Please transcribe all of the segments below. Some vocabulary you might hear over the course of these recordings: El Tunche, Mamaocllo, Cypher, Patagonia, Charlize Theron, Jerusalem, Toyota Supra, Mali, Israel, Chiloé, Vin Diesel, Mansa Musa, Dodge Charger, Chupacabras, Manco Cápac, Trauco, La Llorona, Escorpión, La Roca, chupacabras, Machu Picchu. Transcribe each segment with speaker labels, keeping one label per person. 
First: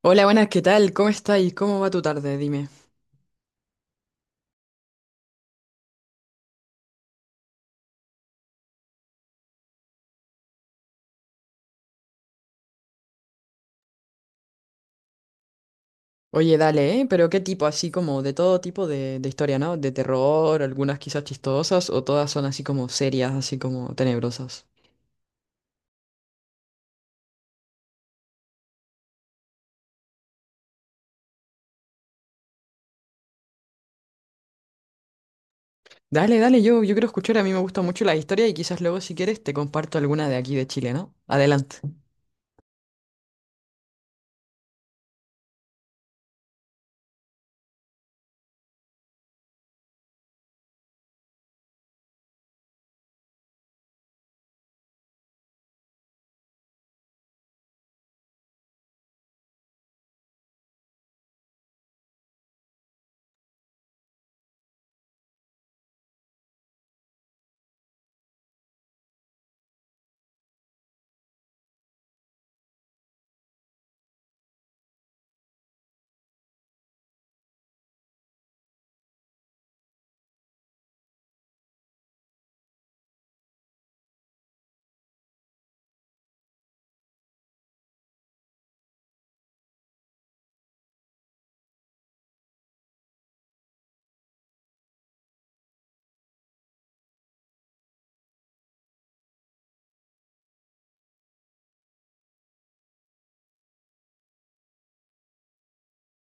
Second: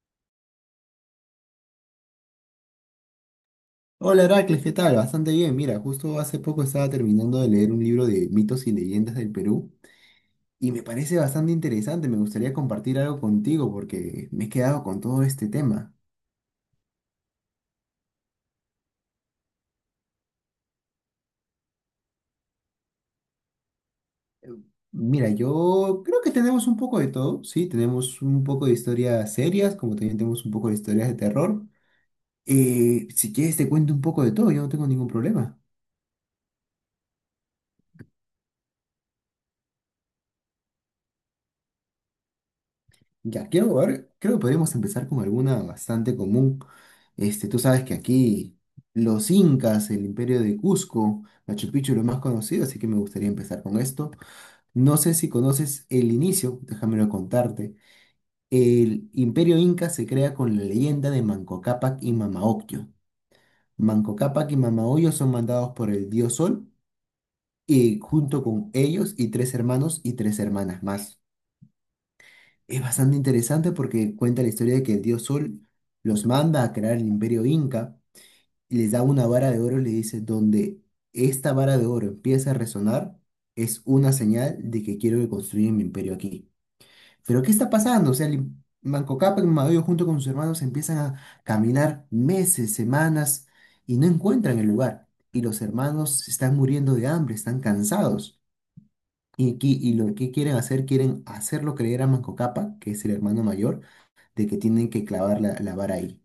Speaker 1: Hola, buenas, ¿qué tal? ¿Cómo estáis? ¿Cómo va tu tarde? Dime.
Speaker 2: Hola Heracles, ¿qué tal? Bastante bien. Mira, justo hace poco estaba terminando de leer un libro de mitos y leyendas del Perú y me parece bastante interesante. Me gustaría compartir algo contigo porque me he quedado con todo este tema.
Speaker 1: Oye, dale, ¿eh? Pero qué tipo, así como de todo tipo de historia, ¿no? De terror, algunas quizás chistosas, o todas son así como serias, así como tenebrosas.
Speaker 2: Mira, yo creo que tenemos un poco de todo, ¿sí? Tenemos un poco de historias serias, como también tenemos un poco de historias de terror. Si quieres te cuento un poco de todo, yo no tengo ningún problema.
Speaker 1: Dale, dale, yo quiero escuchar, a mí me gusta mucho la historia y quizás luego si quieres te comparto alguna de aquí de Chile, ¿no? Adelante.
Speaker 2: Ya, quiero ver, creo que podríamos empezar con alguna bastante común. Este, tú sabes que aquí los incas, el imperio de Cusco, Machu Picchu, lo más conocido, así que me gustaría empezar con esto. No sé si conoces el inicio, déjamelo contarte. El imperio inca se crea con la leyenda de Manco Cápac y Mamaocllo. Manco Cápac y Mamaocllo son mandados por el dios Sol y junto con ellos y tres hermanos y tres hermanas más. Es bastante interesante porque cuenta la historia de que el dios Sol los manda a crear el imperio inca y les da una vara de oro y le dice, donde esta vara de oro empieza a resonar, es una señal de que quiero que construyan mi imperio aquí. Pero ¿qué está pasando? O sea, Manco Cápac Mayo junto con sus hermanos empiezan a caminar meses, semanas y no encuentran el lugar. Y los hermanos se están muriendo de hambre, están cansados. Y lo que quieren hacer, quieren hacerlo creer a Manco Cápac, que es el hermano mayor, de que tienen que clavar la vara ahí.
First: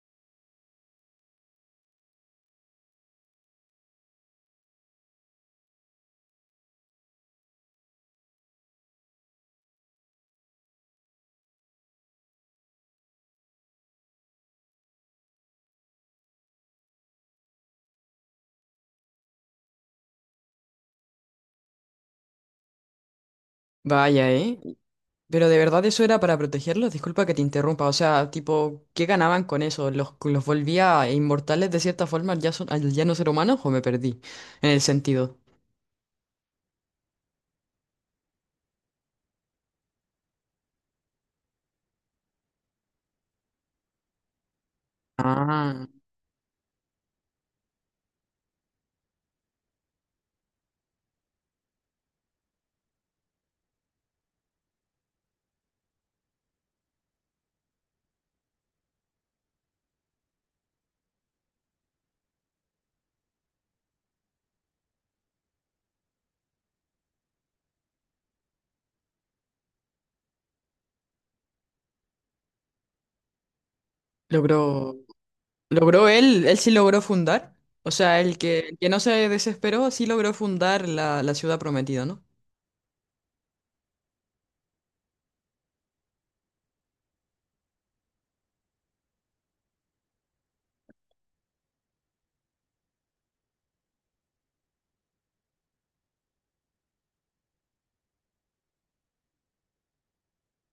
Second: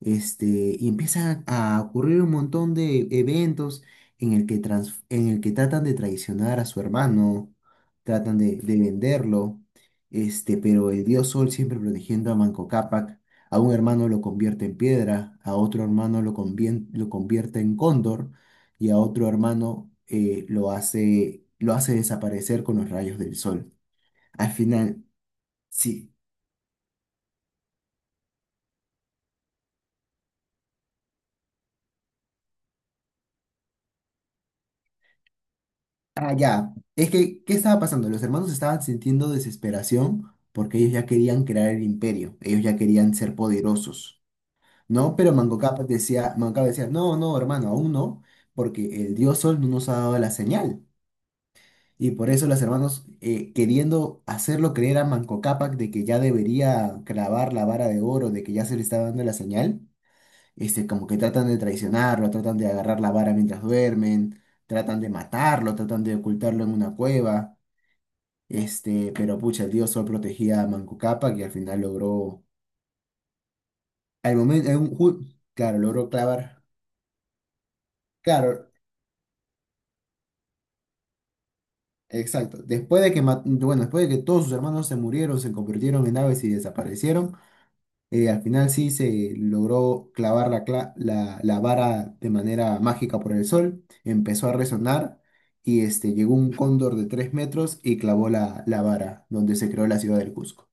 Speaker 2: Este, y empiezan a ocurrir un montón de eventos en el que tratan de traicionar a su hermano, tratan de venderlo, este, pero el dios Sol siempre protegiendo a Manco Cápac, a un hermano lo convierte en piedra, a otro hermano lo convierte en cóndor y a otro hermano lo hace desaparecer con los rayos del sol.
Speaker 1: Vaya,
Speaker 2: Al
Speaker 1: ¿eh?
Speaker 2: final,
Speaker 1: Pero de verdad eso
Speaker 2: sí.
Speaker 1: era para protegerlos, disculpa que te interrumpa, o sea, tipo, ¿qué ganaban con eso? ¿Los volvía inmortales de cierta forma al ya, al ya no ser humanos o me perdí en el sentido?
Speaker 2: Ah, ya. Es que, ¿qué estaba pasando? Los hermanos estaban sintiendo desesperación porque ellos ya querían crear el imperio, ellos ya querían ser poderosos, ¿no? Pero
Speaker 1: Ah.
Speaker 2: Manco Cápac decía, no, no, hermano, aún no, porque el dios Sol no nos ha dado la señal. Y por eso los hermanos, queriendo hacerlo creer a Manco Cápac de que ya debería clavar la vara de oro, de que ya se le estaba dando la señal, este, como que tratan de traicionarlo, tratan de agarrar la vara mientras duermen, tratan de matarlo, tratan de ocultarlo en una cueva. Este, pero pucha, el dios Sol protegía a Manco Cápac y al final logró. Al momento,
Speaker 1: Logró,
Speaker 2: claro,
Speaker 1: logró
Speaker 2: logró
Speaker 1: él
Speaker 2: clavar.
Speaker 1: sí logró fundar. O sea, el que,
Speaker 2: Claro,
Speaker 1: el que no se desesperó sí logró fundar la ciudad prometida, ¿no?
Speaker 2: exacto. Después de que, ma- bueno, después de que todos sus hermanos se murieron, se convirtieron en aves y desaparecieron, al final sí se logró clavar la vara de manera mágica por el sol. Empezó a resonar y este, llegó un cóndor de 3 metros y clavó la vara, donde se creó la ciudad del Cusco.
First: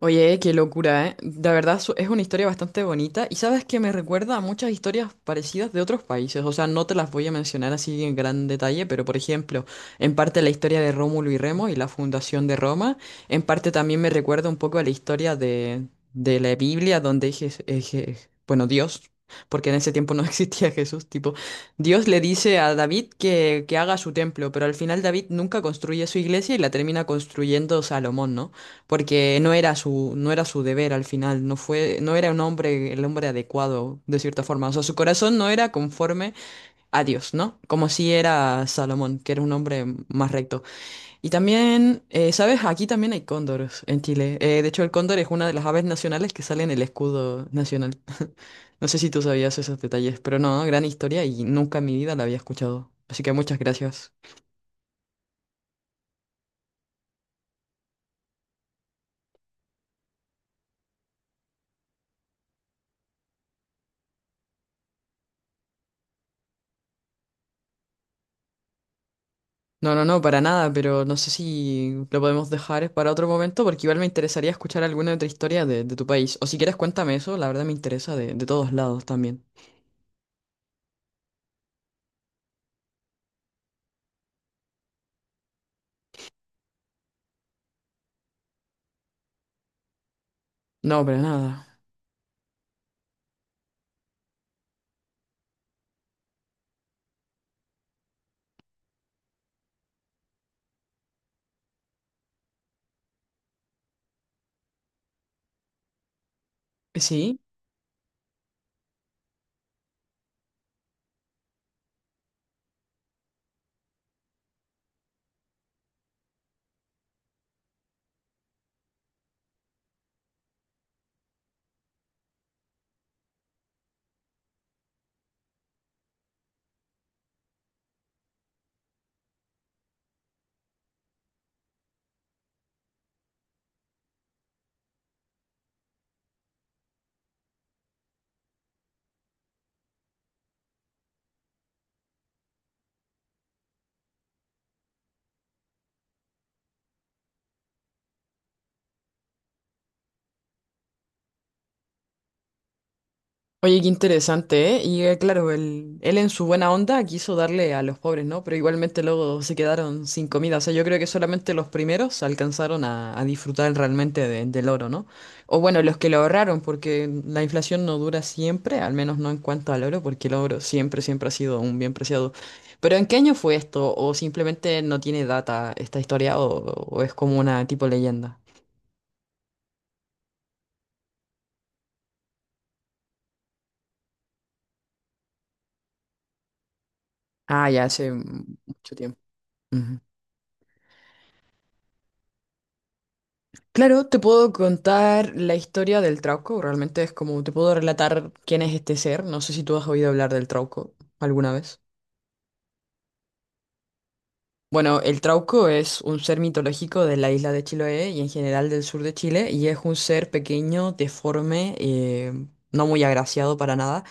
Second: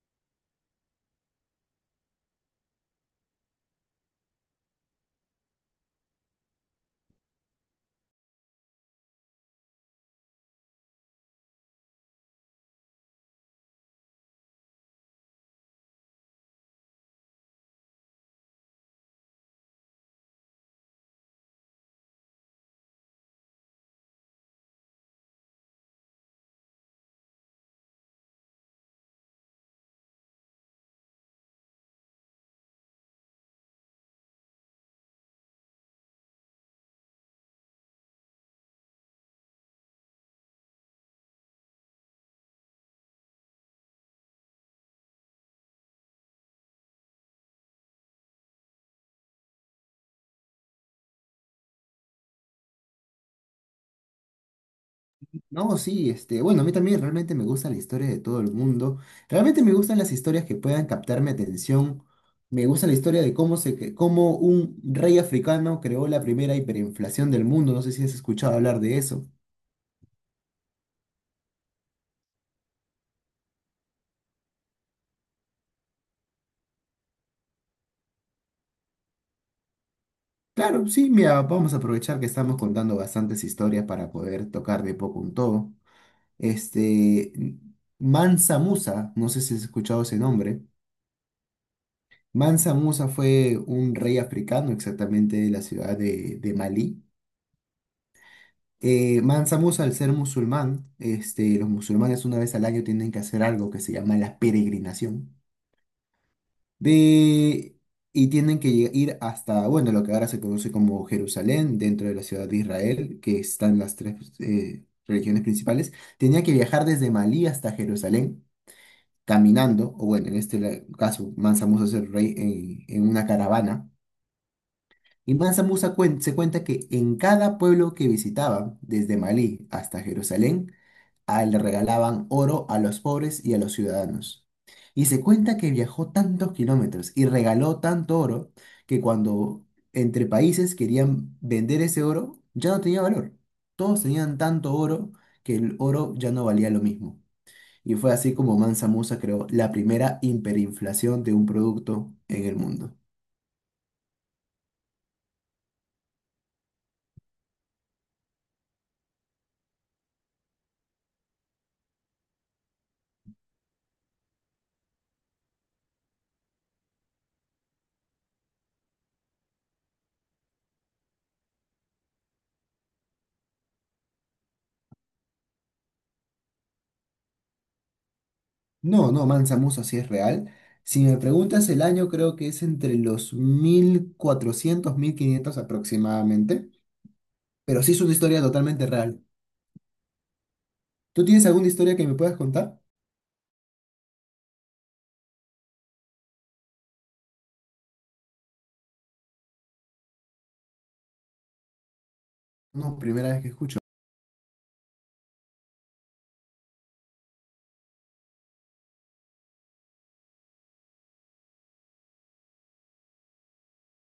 Speaker 1: Oye, qué locura, ¿eh? De verdad es una historia bastante bonita y sabes que me recuerda a muchas historias parecidas de otros países, o sea, no te las voy a mencionar así en gran detalle, pero por ejemplo, en parte la historia de Rómulo y Remo y la fundación de Roma, en parte también me recuerda un poco a la historia de la Biblia donde bueno, Dios, porque en ese tiempo no existía Jesús, tipo, Dios le dice a David que haga su templo, pero al final David nunca construye su iglesia y la termina construyendo Salomón, ¿no? Porque no era su deber al final, no era un hombre, el hombre adecuado, de cierta forma. O sea, su corazón no era conforme a Dios, ¿no? Como si era Salomón, que era un hombre más recto. Y también, ¿sabes? Aquí también hay cóndores en Chile. De hecho, el cóndor es una de las aves nacionales que sale en el escudo nacional. No sé si tú sabías esos detalles, pero no, gran historia y nunca en mi vida la había escuchado. Así que muchas gracias.
Speaker 2: No, sí, este, bueno, a mí también realmente me gusta la historia de todo el mundo. Realmente me gustan las historias que puedan captar mi atención. Me gusta la historia de cómo un rey africano creó la primera hiperinflación del mundo. No sé si has escuchado hablar de eso.
Speaker 1: No, no, no, para nada, pero no sé si lo podemos dejar para otro momento porque igual me interesaría escuchar alguna otra historia de tu país. O si quieres, cuéntame eso, la verdad me interesa de todos lados también.
Speaker 2: Claro, sí, mira, vamos a aprovechar que estamos contando bastantes historias para poder tocar de poco un todo. Este, Mansa Musa, no sé si has escuchado ese nombre.
Speaker 1: No, para nada.
Speaker 2: Mansa Musa fue un rey africano exactamente de la ciudad de Malí. Mansa Musa, al ser musulmán, este, los musulmanes una vez al año tienen que hacer algo que se llama la peregrinación.
Speaker 1: ¿Sí?
Speaker 2: De, y tienen que ir hasta, bueno, lo que ahora se conoce como Jerusalén, dentro de la ciudad de Israel, que están las tres religiones principales. Tenía que viajar desde Malí hasta Jerusalén caminando, o bueno, en este caso, Mansa Musa es el rey en una caravana. Y Mansa Musa se cuenta que en cada pueblo que visitaba, desde Malí hasta Jerusalén, le regalaban oro a los pobres y a los ciudadanos. Y se cuenta que viajó tantos kilómetros y regaló tanto oro que cuando entre países querían vender ese oro, ya no tenía valor. Todos tenían tanto oro que el oro ya no valía lo mismo. Y fue así como Mansa Musa creó la primera hiperinflación de un producto en el mundo.
Speaker 1: Oye, qué interesante, ¿eh? Y claro, él en su buena onda quiso darle a los pobres, ¿no? Pero igualmente luego se quedaron sin comida. O sea, yo creo que solamente los primeros alcanzaron a disfrutar realmente del oro, ¿no? O bueno, los que lo ahorraron, porque la inflación no dura siempre, al menos no en cuanto al oro, porque el oro siempre, siempre ha sido un bien preciado. Pero ¿en qué año fue esto? ¿O simplemente no tiene data esta historia? O es como una tipo leyenda?
Speaker 2: No, no, Mansa Musa sí es real. Si me preguntas el año, creo que es entre los 1400 1500 aproximadamente.
Speaker 1: Ah,
Speaker 2: Pero
Speaker 1: ya
Speaker 2: sí es
Speaker 1: hace
Speaker 2: una historia totalmente
Speaker 1: mucho tiempo.
Speaker 2: real.
Speaker 1: Ujú.
Speaker 2: ¿Tú tienes alguna historia que me puedas contar?
Speaker 1: Claro, te puedo contar la historia del Trauco, realmente es como te puedo relatar quién es este ser, no sé si tú has oído hablar del Trauco alguna vez.
Speaker 2: No, primera vez que escucho.
Speaker 1: Bueno, el Trauco es un ser mitológico de la isla de Chiloé y en general del sur de Chile y es un ser pequeño, deforme, no muy agraciado para nada,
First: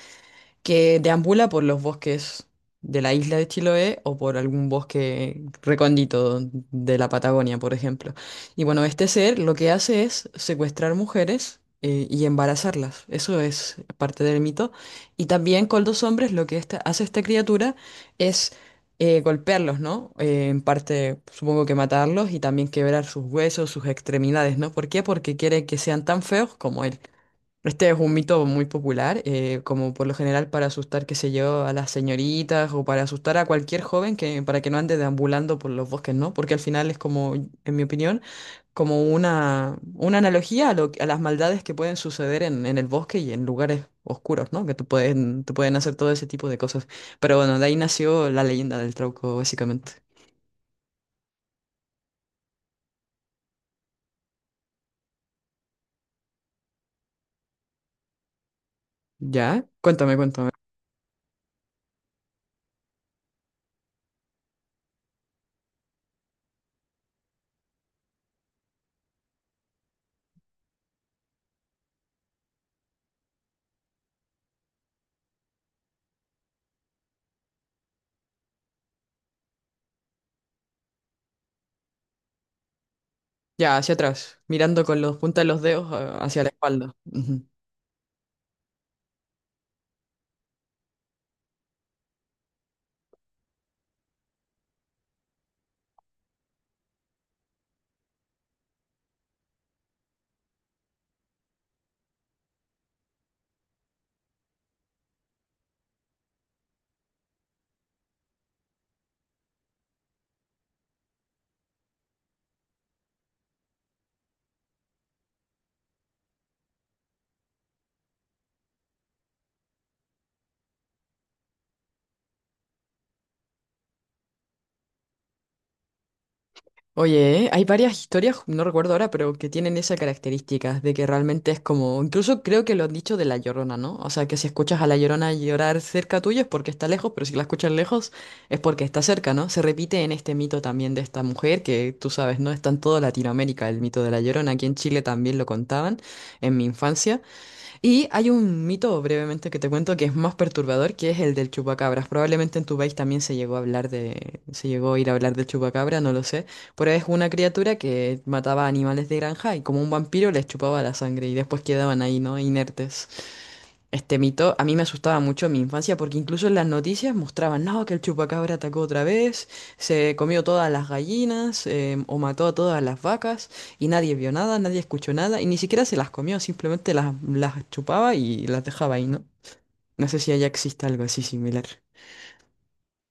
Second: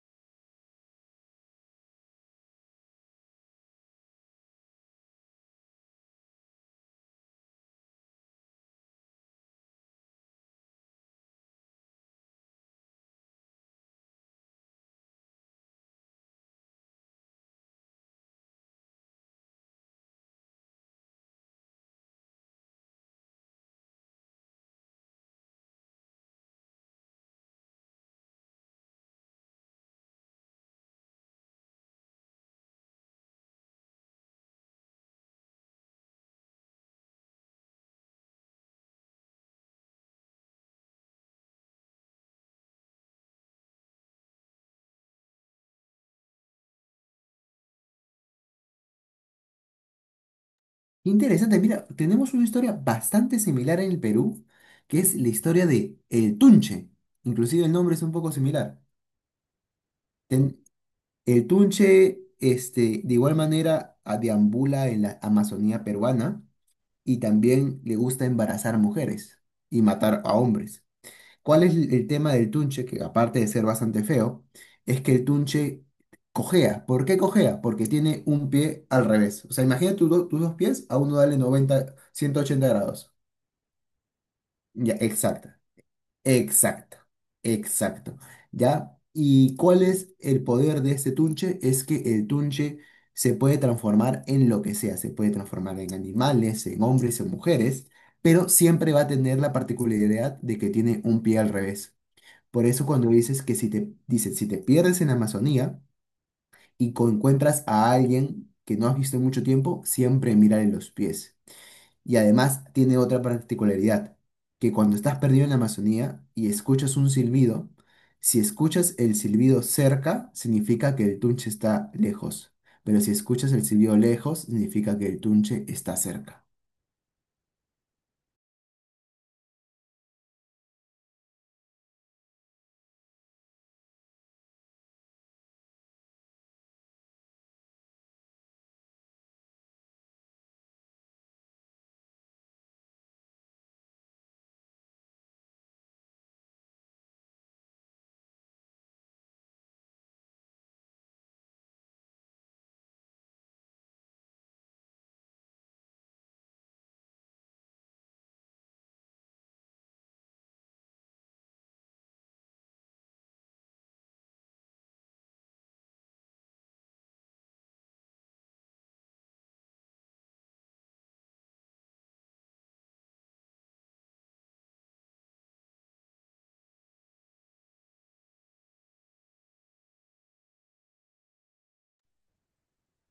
Speaker 1: que deambula por los bosques de la isla de Chiloé o por algún bosque recóndito de la Patagonia, por ejemplo. Y bueno, este ser lo que hace es secuestrar mujeres, y embarazarlas. Eso es parte del mito. Y también con los hombres lo que hace esta criatura es golpearlos, ¿no? En parte, supongo que matarlos y también quebrar sus huesos, sus extremidades, ¿no? ¿Por qué? Porque quiere que sean tan feos como él. Este es un mito muy popular, como por lo general para asustar, qué sé yo, a las señoritas o para asustar a cualquier joven que, para que no ande deambulando por los bosques, ¿no? Porque al final es como, en mi opinión, como una analogía a las maldades que pueden suceder en el bosque y en lugares oscuros, ¿no? Que te pueden hacer todo ese tipo de cosas. Pero bueno, de ahí nació la leyenda del trauco, básicamente.
Speaker 2: Interesante, mira, tenemos una historia bastante similar en el Perú, que es la historia de El Tunche. Inclusive el nombre es un poco similar.
Speaker 1: ¿Ya? Cuéntame, cuéntame.
Speaker 2: Ten- el Tunche, este, de igual manera, deambula en la Amazonía peruana y también le gusta embarazar mujeres y matar a hombres. ¿Cuál es el tema del tunche? Que aparte de ser bastante feo, es que el tunche cojea. ¿Por qué cojea? Porque tiene un pie al revés. O sea, imagina tus dos pies, a uno dale 90, 180 grados.
Speaker 1: Ya, hacia atrás, mirando
Speaker 2: Ya,
Speaker 1: con los puntas de
Speaker 2: exacto,
Speaker 1: los dedos, hacia la espalda.
Speaker 2: exacto,
Speaker 1: Ujú.
Speaker 2: exacto. ¿Ya? ¿Y cuál es el poder de este tunche? Es que el tunche se puede transformar en lo que sea. Se puede transformar en animales, en hombres, en mujeres, pero siempre va a tener la particularidad de que tiene un pie al revés. Por eso cuando dices que si te, dices, si te pierdes en la Amazonía y encuentras a alguien que no has visto en mucho tiempo, siempre mírale los pies. Y además tiene otra particularidad, que cuando estás perdido en la Amazonía y escuchas un silbido, si escuchas el silbido cerca, significa que el tunche está lejos. Pero si escuchas el silbido lejos, significa que el tunche está cerca.
Speaker 1: Oye, ¿eh? Hay varias historias, no recuerdo ahora, pero que tienen esa característica de que realmente es como, incluso creo que lo han dicho de La Llorona, ¿no? O sea, que si escuchas a La Llorona llorar cerca tuyo es porque está lejos, pero si la escuchas lejos es porque está cerca, ¿no? Se repite en este mito también de esta mujer, que tú sabes, ¿no? Está en toda Latinoamérica el mito de La Llorona, aquí en Chile también lo contaban en mi infancia. Y hay un mito brevemente que te cuento que es más perturbador, que es el del chupacabras. Probablemente en tu país también se llegó a ir a hablar del chupacabra, no lo sé, pero es una criatura que mataba animales de granja y como un vampiro les chupaba la sangre y después quedaban ahí, ¿no? Inertes. Este mito a mí me asustaba mucho en mi infancia porque incluso en las noticias mostraban, no, que el chupacabra atacó otra vez, se comió todas las gallinas o mató a todas las vacas y nadie vio nada, nadie escuchó nada y ni siquiera se las comió, simplemente las chupaba y las dejaba ahí, ¿no? No sé si allá existe algo así similar.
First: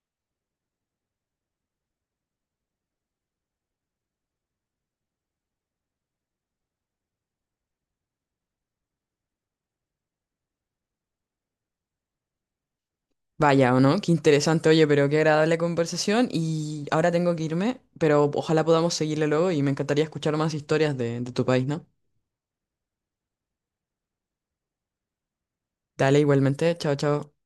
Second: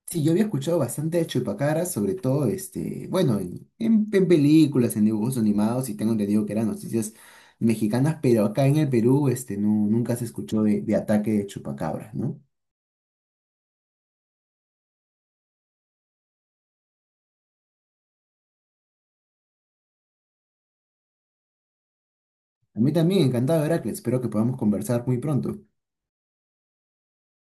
Speaker 2: Sí, yo había escuchado bastante de Chupacabras, sobre todo, este, bueno, en películas, en dibujos animados, y tengo entendido que eran noticias mexicanas, pero acá en el Perú, este, no, nunca se escuchó de ataque de Chupacabras, ¿no?
Speaker 1: Vaya, ¿o no? Qué interesante, oye, pero qué agradable conversación y ahora tengo que irme, pero ojalá podamos seguirle luego y me encantaría escuchar más historias de tu país, ¿no?
Speaker 2: A mí también, encantado, Heracles, espero que podamos conversar muy pronto.
Speaker 1: Dale igualmente, chao, chao.